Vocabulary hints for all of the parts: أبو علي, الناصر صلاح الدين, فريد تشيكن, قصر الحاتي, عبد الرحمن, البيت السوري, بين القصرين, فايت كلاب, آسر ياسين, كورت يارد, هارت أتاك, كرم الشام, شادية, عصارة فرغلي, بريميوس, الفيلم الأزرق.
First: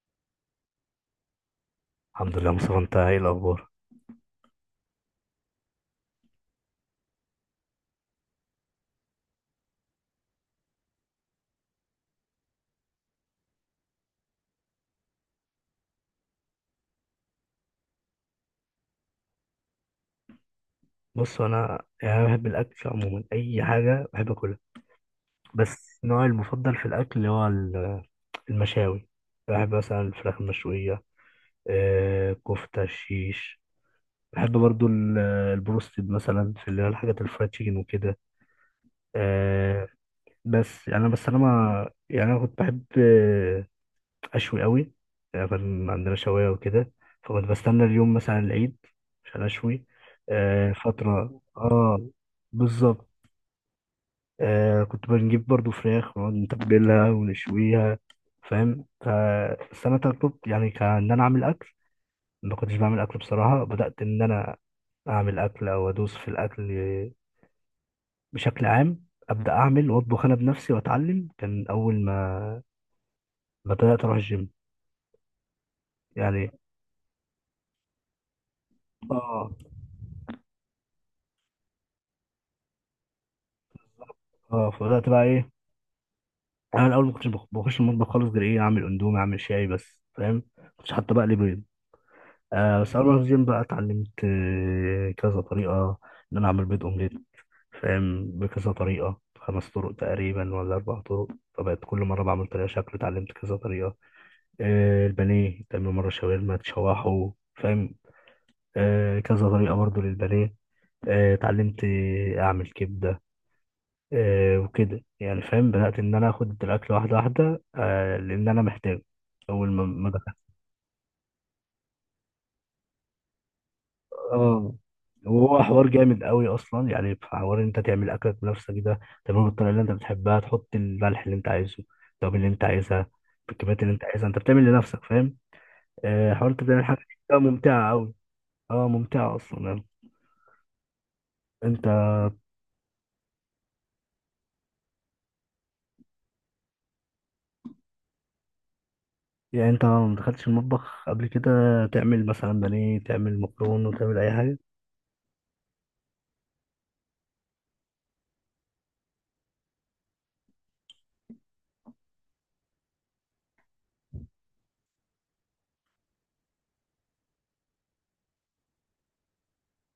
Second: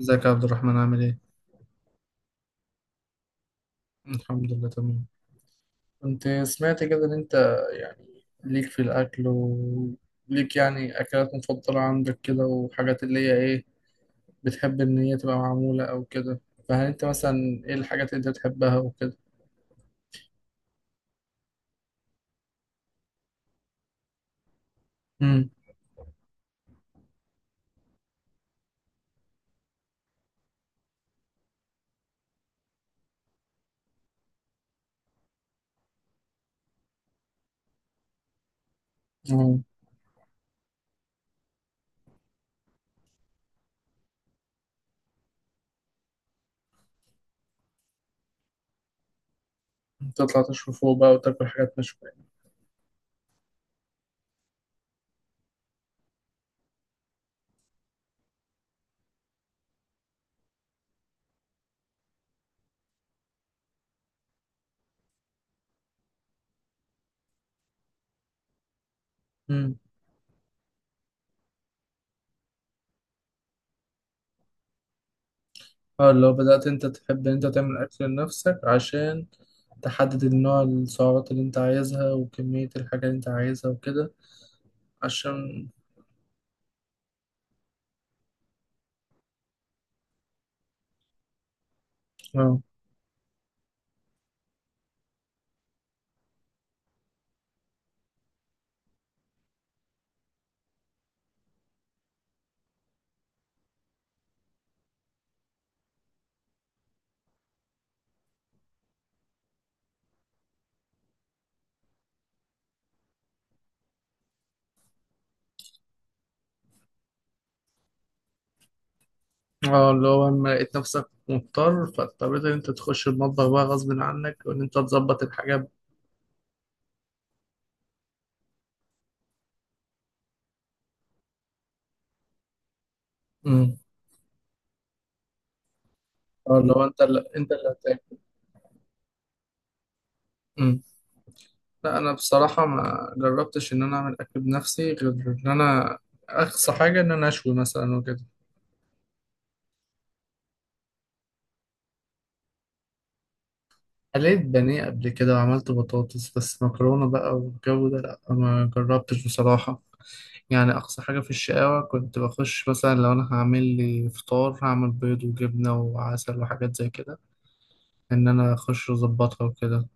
ازيك يا عبد الرحمن؟ عامل ايه؟ الحمد لله مصطفى، انت ايه الاخبار؟ الحمد لله تمام. كنت سمعت كده ان انت يعني ليك في الاكل، وليك يعني اكلات مفضلة عندك كده، وحاجات اللي هي ايه بتحب ان هي تبقى معمولة او كده، فهل انت مثلا ايه الحاجات اللي انت بتحبها وكده؟ بص انا انا بحب الاكل عموما، اي حاجه بحب اكلها. امم. بس نوعي المفضل في الاكل هو المشاوي. بحب مثلا الفراخ المشويه، كفته الشيش. بحب برضو البروستد مثلا، في اللي هي الحاجات الفرايد تشيكن وكده. اه، آه، بس يعني انا بس انا ما يعني انا كنت بحب اشوي قوي. يعني كان عندنا شوايه وكده، فكنت بستنى اليوم مثلا العيد عشان اشوي. تطلع تشوي فوق بقى فترة، وتاكل حاجات مشوية. بالظبط. آه، كنت بنجيب برضو فراخ ونقعد نتبلها ونشويها. فاهم؟ فالسنة اللي فاتت يعني كان انا اعمل اكل. ما كنتش بعمل اكل بصراحة. بدأت ان انا اعمل اكل او ادوس في الاكل بشكل عام، ابدا امم. اعمل واطبخ انا بنفسي واتعلم. كان اول ما بدات اروح الجيم. اه، لو يعني، بدأت انت تحب ان انت تعمل اكل لنفسك عشان اه. تحدد النوع، السعرات اللي انت عايزها وكمية الحاجة اللي انت عايزها وكده اه، فبدات بقى ايه؟ عشان انا الاول ما كنتش بخش المطبخ خالص، غير ايه، اعمل اندومي، اعمل شاي بس. فاهم؟ ما كنتش حتى بقلي بيض. اه. آه، بس أنا في الجيم بقى اتعلمت كذا طريقة إن أنا أعمل بيض أومليت. فاهم؟ بكذا طريقة، خمس طرق تقريبا ولا أربع طرق. فبقت كل مرة بعمل طريقة شكل، اتعلمت كذا طريقة. آه، البانيه تعمل مرة شاورما، تشوحه. فاهم؟ آه، كذا طريقة برضو للبانيه. اتعلمت أعمل كبدة. آه، وكده يعني. فاهم؟ بدأت إن أنا آخد الأكل واحدة واحدة. آه، لأن أنا محتاج. أول ما اه، اللي ما هو دخلت، لما لقيت نفسك مضطر فاضطريت ان انت تخش المطبخ بقى غصب عنك وان انت اه. تظبط وهو الحاجات. حوار جامد قوي اصلا. يعني في حوار ان انت تعمل اكلك بنفسك، ده تعمله بالطريقه اللي انت بتحبها، تحط الملح اللي انت عايزه، التوابل اللي انت عايزها، امم. بالكميات اللي انت عايزها. انت بتعمل لنفسك، فاهم؟ حوار اه، انت اللي هو بتعمل حاجه، انت اللي ده انت اللي ممتعه قوي. هتاكل. اه، ممتعه اصلا يعني. امم. انت، لا، انا بصراحة ما جربتش ان انا اعمل اكل بنفسي غير ان انا اقصى حاجة ان انا اشوي مثلا وكده. يعني انت ما دخلتش المطبخ قبل كده تعمل مثلا بانيه، تعمل مكرونه وتعمل اي قليت حاجه؟ بانيه قبل كده وعملت بطاطس، بس مكرونة بقى والجو ده لا ما جربتش بصراحة. يعني أقصى حاجة في الشقاوة كنت بخش مثلا لو أنا هعمل لي فطار، هعمل بيض وجبنة وعسل وحاجات زي كده، ان انا اخش اظبطها وكده.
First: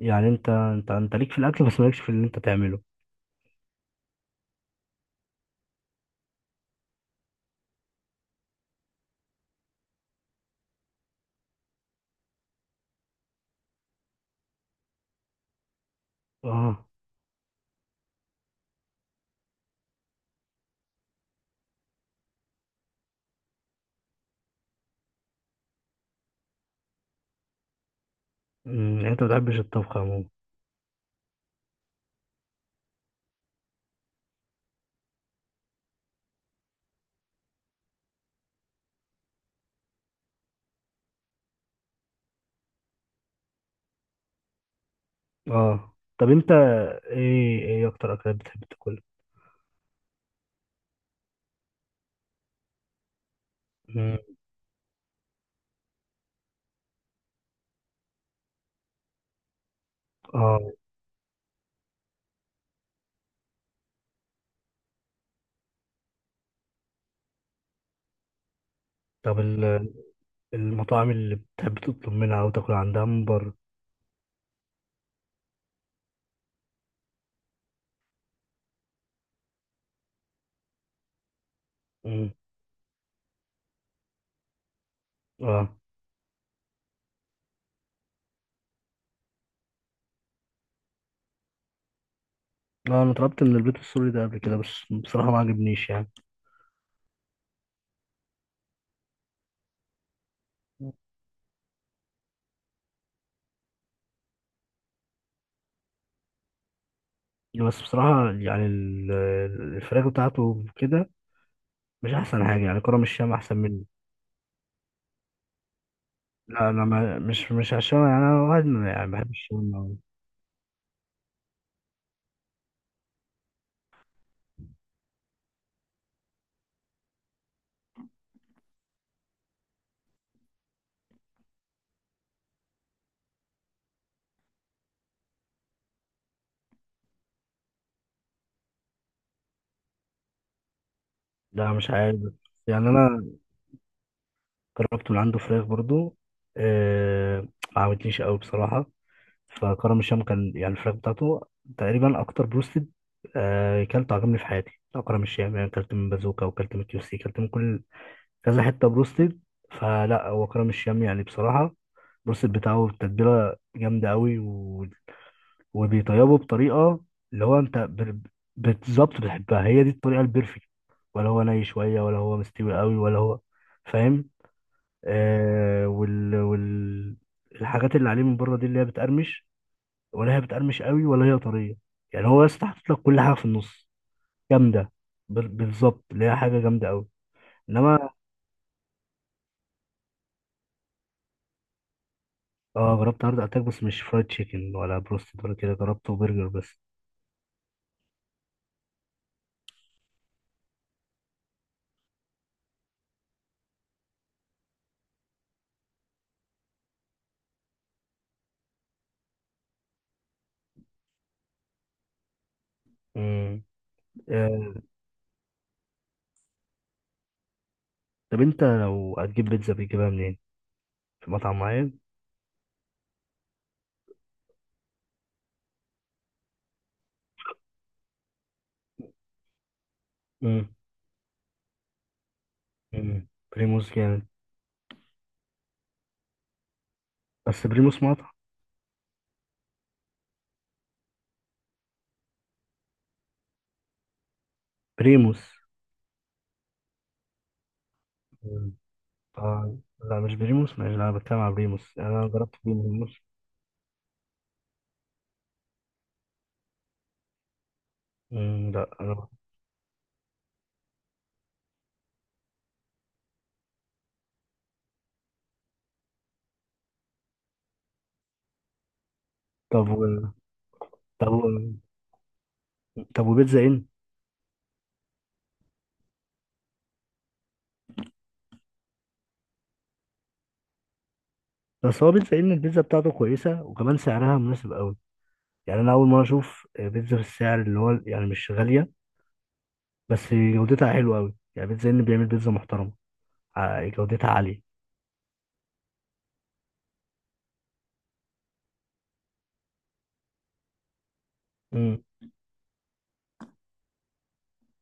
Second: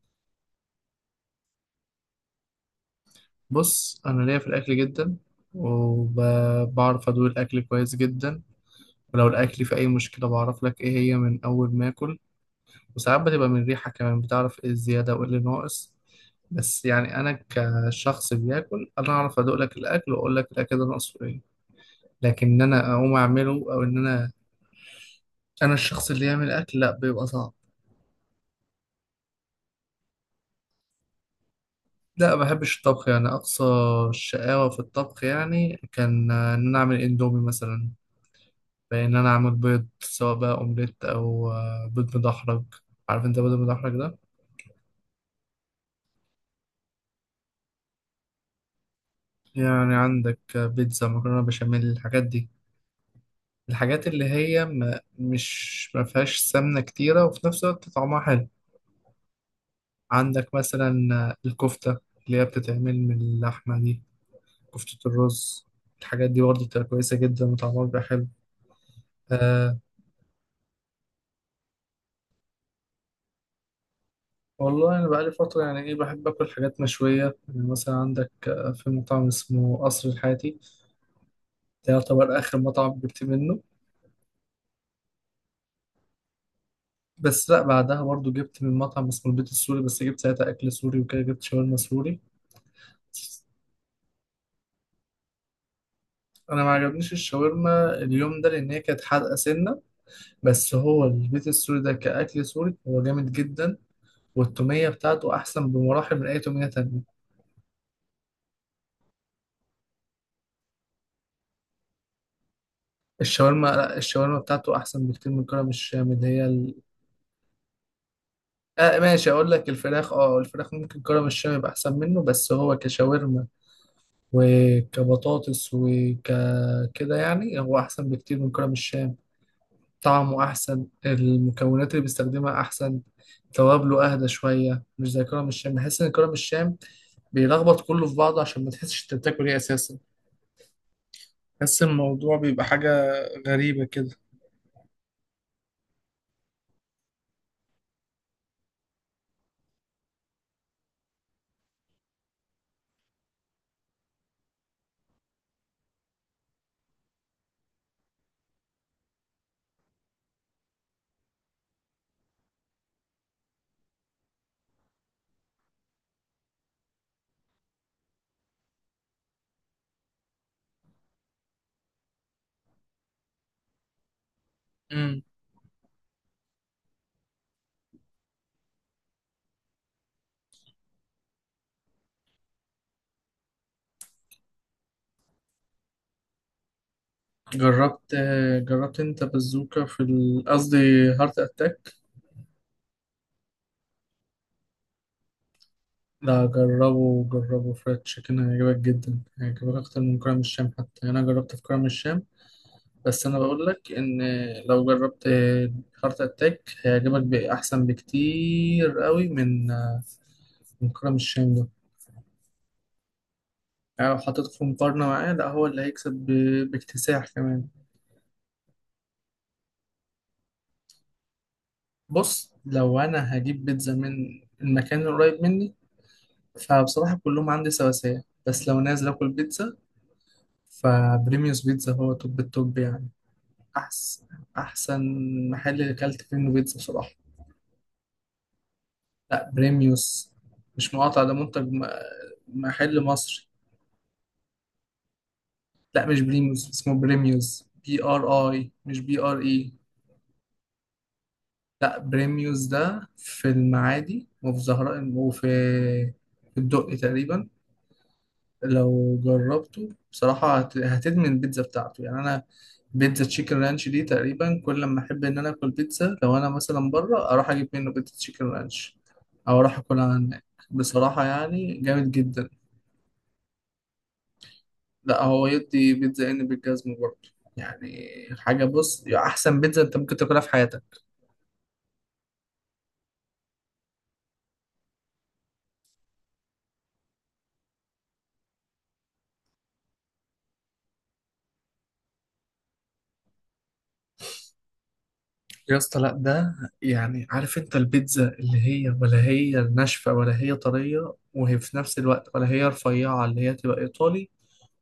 يعني انت ليك في الاكل، بس مالكش في اللي انت تعمله؟ بص، انا ليا في الاكل جدا، وبعرف ادوق الاكل كويس جدا، ولو الاكل في اي مشكله بعرف لك ايه هي من اول ما اكل، وساعات بتبقى من الريحه كمان بتعرف ايه الزياده وايه اللي ناقص. بس اه. يعني انا كشخص بياكل انا اعرف ادوق لك الاكل واقول لك الاكل ده ناقصه ايه، لكن ان انا اقوم اعمله او ان انا الشخص اللي يعمل اكل لا، بيبقى صعب. أمم، يعني انت ما بتحبش الطبخ عموما؟ لا، ما بحبش الطبخ. يعني اقصى الشقاوه في الطبخ يعني كان ان انا اعمل اندومي مثلا، بان انا اعمل بيض سواء بقى اومليت او بيض مدحرج. عارف انت بيض مدحرج ده؟ اه. طب انت، ايه ايه اكتر اكلات بتحب تاكلها؟ يعني عندك بيتزا، مكرونه بشاميل، الحاجات دي. الحاجات مم. اللي هي ما فيهاش سمنه كتيره وفي نفس الوقت طعمها حلو. عندك اه، مثلا الكفته اللي هي بتتعمل من اللحمه دي، كفته الرز، الحاجات دي برضه بتبقى كويسه جدا وطعمها بيبقى حلو. طب أه. المطاعم اللي بتحب تطلب منها او تاكل عندها من بره؟ والله انا بقالي فتره يعني ايه، بحب اكل حاجات مشويه. يعني مثلا عندك في مطعم اسمه قصر الحاتي، ده مم. يعتبر آخر مطعم جبت منه. اه. بس لا، بعدها برضو جبت من مطعم اسمه البيت السوري، بس جبت ساعتها أكل سوري وكده، جبت شاورما سوري. لا، انا طلبت من البيت السوري ده قبل كده، بس بصراحه ما عجبنيش يعني. أنا ما عجبنيش الشاورما اليوم ده لأن هي كانت حادقة سنة، بس هو البيت السوري ده كأكل سوري هو جامد جدا، والتومية بتاعته أحسن بمراحل من أي تومية تانية. بس بصراحه يعني الفراخ بتاعته كده مش احسن حاجه. يعني كرم الشام احسن الشاورما، منه. لا الشاورما بتاعته أحسن بكتير من كرم الشام اللي هي لا ال... انا، ما مش مش عشان يعني انا واحد آه يعني ماشي، بحب أقول لك الشام أوي. الفراخ، أه الفراخ ممكن كرم الشام يبقى أحسن منه، بس هو كشاورما وكبطاطس وكده يعني هو أحسن بكتير من كرم الشام. طعمه أحسن، المكونات اللي بيستخدمها أحسن، توابله أهدى شوية مش زي كرم الشام. بحس إن كرم الشام بيلخبط كله في بعضه عشان ما تحسش أنت بتاكل إيه أساسا. لا، بحس مش عارف. الموضوع بيبقى يعني حاجة انا غريبة كده. جربت من عنده فراخ برضو، آه. ما عجبتنيش قوي بصراحه. فكرم الشام كان يعني الفراخ بتاعته تقريبا اكتر بروستد آه كلته عجبني في حياتي، بتاع كرم الشام. يعني كلت من بازوكا، وكلت من كيو سي، كلت من كل كذا حته بروستد. فلا، هو كرم الشام يعني بصراحه، البروستد بتاعه تتبيله جامده قوي، وبيطيبه بطريقه اللي بالظبط بتحبها. هي دي الطريقه البيرفكت. ولا هو ني شويه، ولا هو مستوي قوي ولا هو. فاهم؟ مم. آه وال... وال الحاجات اللي عليه من بره دي اللي هي بتقرمش، ولا هي بتقرمش قوي ولا هي طريه. يعني هو بس حاطط لك كل حاجه في النص. جامده، بالظبط. اللي هي حاجه جامده قوي. انما، جربت جربت أنت بازوكا في قصدي هارت أتاك؟ اه، جربت هارد اتاك بس مش فرايد تشيكن ولا بروستد ولا كده، جربته لا، برجر بس. جربه فريد تشيكن هيعجبك جدا، هيعجبك أكتر من كرم الشام حتى. يعني أنا جربت في كرم الشام، بس انا بقول لك ان لو جربت هارت اتاك هيعجبك باحسن بكتير قوي من كرم الشام ده. امم. يعني لو حطيته في آه، مقارنة معاه لا هو اللي هيكسب باكتساح كمان. طب انت لو هتجيب بيتزا بتجيبها منين؟ في مطعم معين؟ بص، لو انا هجيب بيتزا من المكان القريب مني فبصراحة كلهم عندي سواسية، بس لو نازل اكل بيتزا امم. فبريميوس بيتزا هو توب التوب يعني. امم، بريموس احسن جامد. احسن محل اكلت فيه منه بيتزا بصراحة. بس بريموس مطعم؟ لا بريميوس، مش مقاطع، ده محل مصري. بريموس. لا، مش بريميوس اسمه بريميوس، بي ار اي أمم. مش بي ار اي. آه، لا مش بريموس. مش انا بتكلم على بريموس؟ لا يعني انا جربت بريميوس ده بريموس. في المعادي وفي زهراء وفي الدقي تقريبا. أمم. لا لو انا، جربته بصراحة هتدمن البيتزا بتاعته. يعني أنا بيتزا تشيكن رانش دي تقريبا كل لما أحب إن أنا آكل بيتزا، لو أنا مثلا بره أروح أجيب منه بيتزا تشيكن رانش أو أروح طب أكلها هناك. بصراحة طب و... يعني جامد جدا. طب وبيتزا ان؟ لا هو يدي بيتزا ان بالجزمه برضه يعني. حاجه، بص، يعني احسن بيتزا انت ممكن تاكلها في حياتك. بس هو بيتزا إيه؟ ان البيتزا بتاعته كويسه، وكمان سعرها مناسب قوي. يعني انا اول مره اشوف بيتزا في السعر اللي هو يعني مش غاليه، بس جودتها حلوه قوي. يعني بيتزا ان بيعمل بيتزا محترمه، جودتها عاليه. يا اسطى لا، ده يعني عارف انت البيتزا اللي هي ناشفه ولا هي طريه وهي في نفس امم. الوقت، ولا هي رفيعه اللي هي تبقى ايطالي،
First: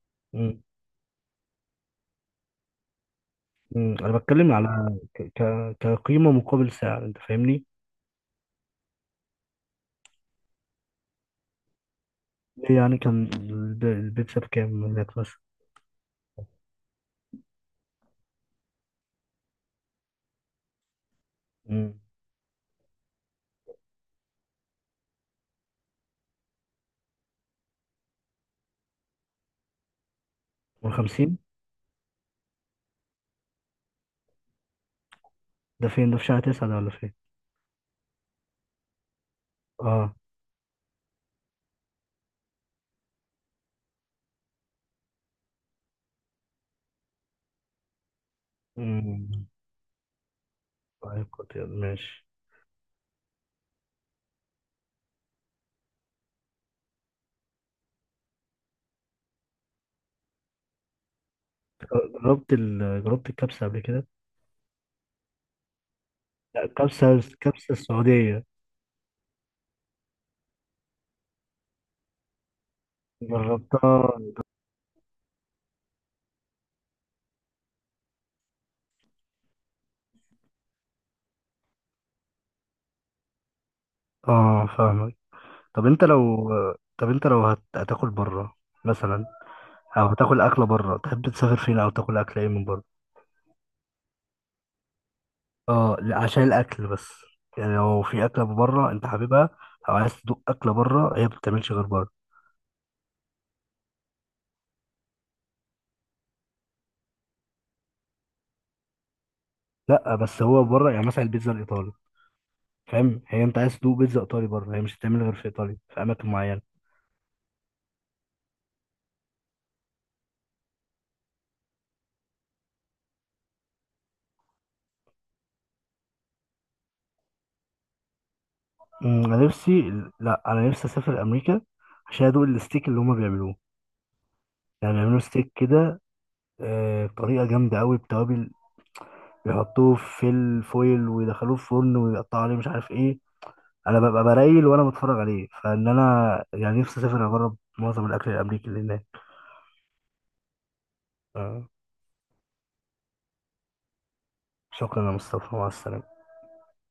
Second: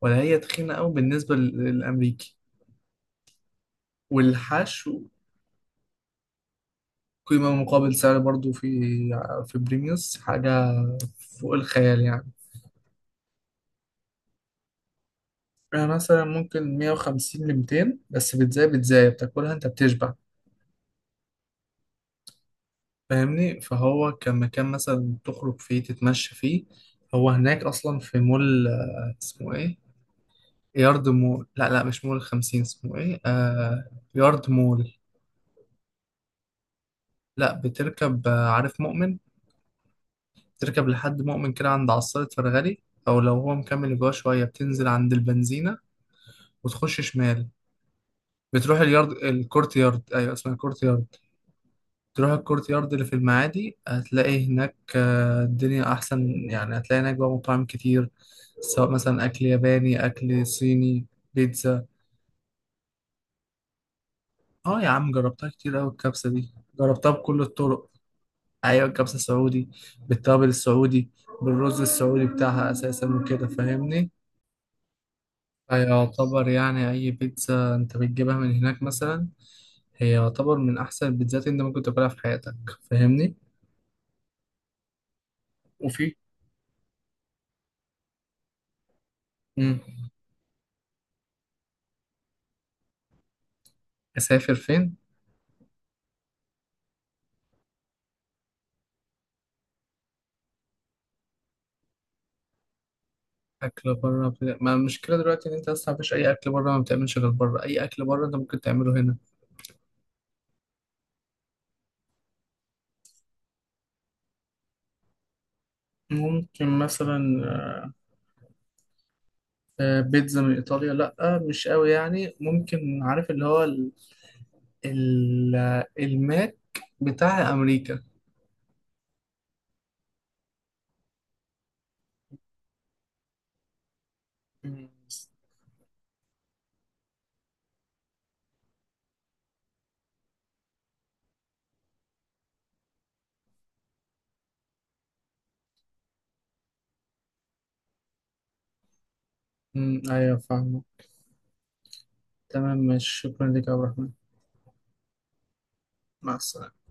ولا هي امم. تخينه قوي بالنسبه للامريكي، امم، انا بتكلم على والحشو. كقيمه مقابل سعر، انت قيمه فاهمني؟ مقابل سعر برضه في بريميوس حاجه فوق الخيال يعني. ليه يعني، كان البيتزا بكام هناك مثلا؟ يعني مثلا ممكن 150 ل 200، بس بيتزا بتاكلها انت بتشبع. امم. فاهمني؟ فهو كان مكان مثلا تخرج فيه تتمشى فيه. هو هناك اصلا في مول اسمه ايه؟ يارد 50؟ مول. لا مش مول خمسين، اسمه ايه؟ آه يارد مول. ده فين، ده في شهر 9 ده ولا فين؟ لا، بتركب عارف مؤمن؟ اه. بتركب لحد مؤمن كده، عند عصارة فرغلي، او لو هو مكمل جوه شوية بتنزل عند البنزينة وتخش شمال، بتروح اليارد. امم، الكورت يارد ايوه، اسمها كورت يارد. طيب. كنت ماشي، تروح الكورت يارد اللي في المعادي، هتلاقي هناك الدنيا أحسن يعني. هتلاقي هناك بقى مطاعم كتير، سواء مثلا أكل ياباني، أكل صيني، بيتزا. جربت ال... جربت الكبسه قبل كده؟ اه يا عم، جربتها كتير أوي الكبسة دي، لا، جربتها بكل الكبسه الطرق. السعوديه. أيوة الكبسة السعودي، بالتوابل السعودي، بالرز السعودي بتاعها أساسا وكده فاهمني. جربتها؟ فيعتبر يعني أي بيتزا أنت بتجيبها من هناك مثلا هي يعتبر من أحسن البيتزات اللي أنت ممكن تاكلها في حياتك. فاهمني؟ اه، فاهمك. طب انت وفي. لو، طب انت لو هتاكل بره مثلا، مم. او هتاكل اكله بره، تحب تسافر فين او تاكل اكل ايه من بره؟ أسافر فين؟ اه لا، عشان الاكل بس. يعني لو في اكله بره انت حاببها، او عايز تدوق اكله بره هي ما بتتعملش غير بره. اكل بره، ما المشكله دلوقتي ان انت اصلا مفيش اي اكل بره ما بتعملش غير بره. اي اكل بره انت ممكن تعمله هنا. لا بس هو بره يعني مثلا البيتزا الايطالي. فاهم؟ هي انت عايز تدوق بيتزا ايطالي بره، هي مش هتتعمل غير في ايطاليا، في اماكن معينه. ممكن مثلا بيتزا من ايطاليا، لا مش قوي يعني. ممكن عارف اللي هو ال... ال... الماك بتاع امريكا. أمم، انا نفسي. لا انا نفسي اسافر امريكا عشان ادوق الستيك اللي هما بيعملوه. مم. يعني بيعملوا ستيك كده بطريقه جامده قوي، بتوابل. بيحطوه في الفويل ويدخلوه في فرن ويقطعوا عليه مش عارف ايه. انا ببقى برايل وانا بتفرج عليه، فان انا يعني نفسي اسافر اجرب معظم الاكل الامريكي اللي هناك. مم، ايوه فاهمه. آه، تمام ماشي، شكرا لك يا عبد الرحمن. شكرا يا مصطفى، مع السلامه. مع السلامه.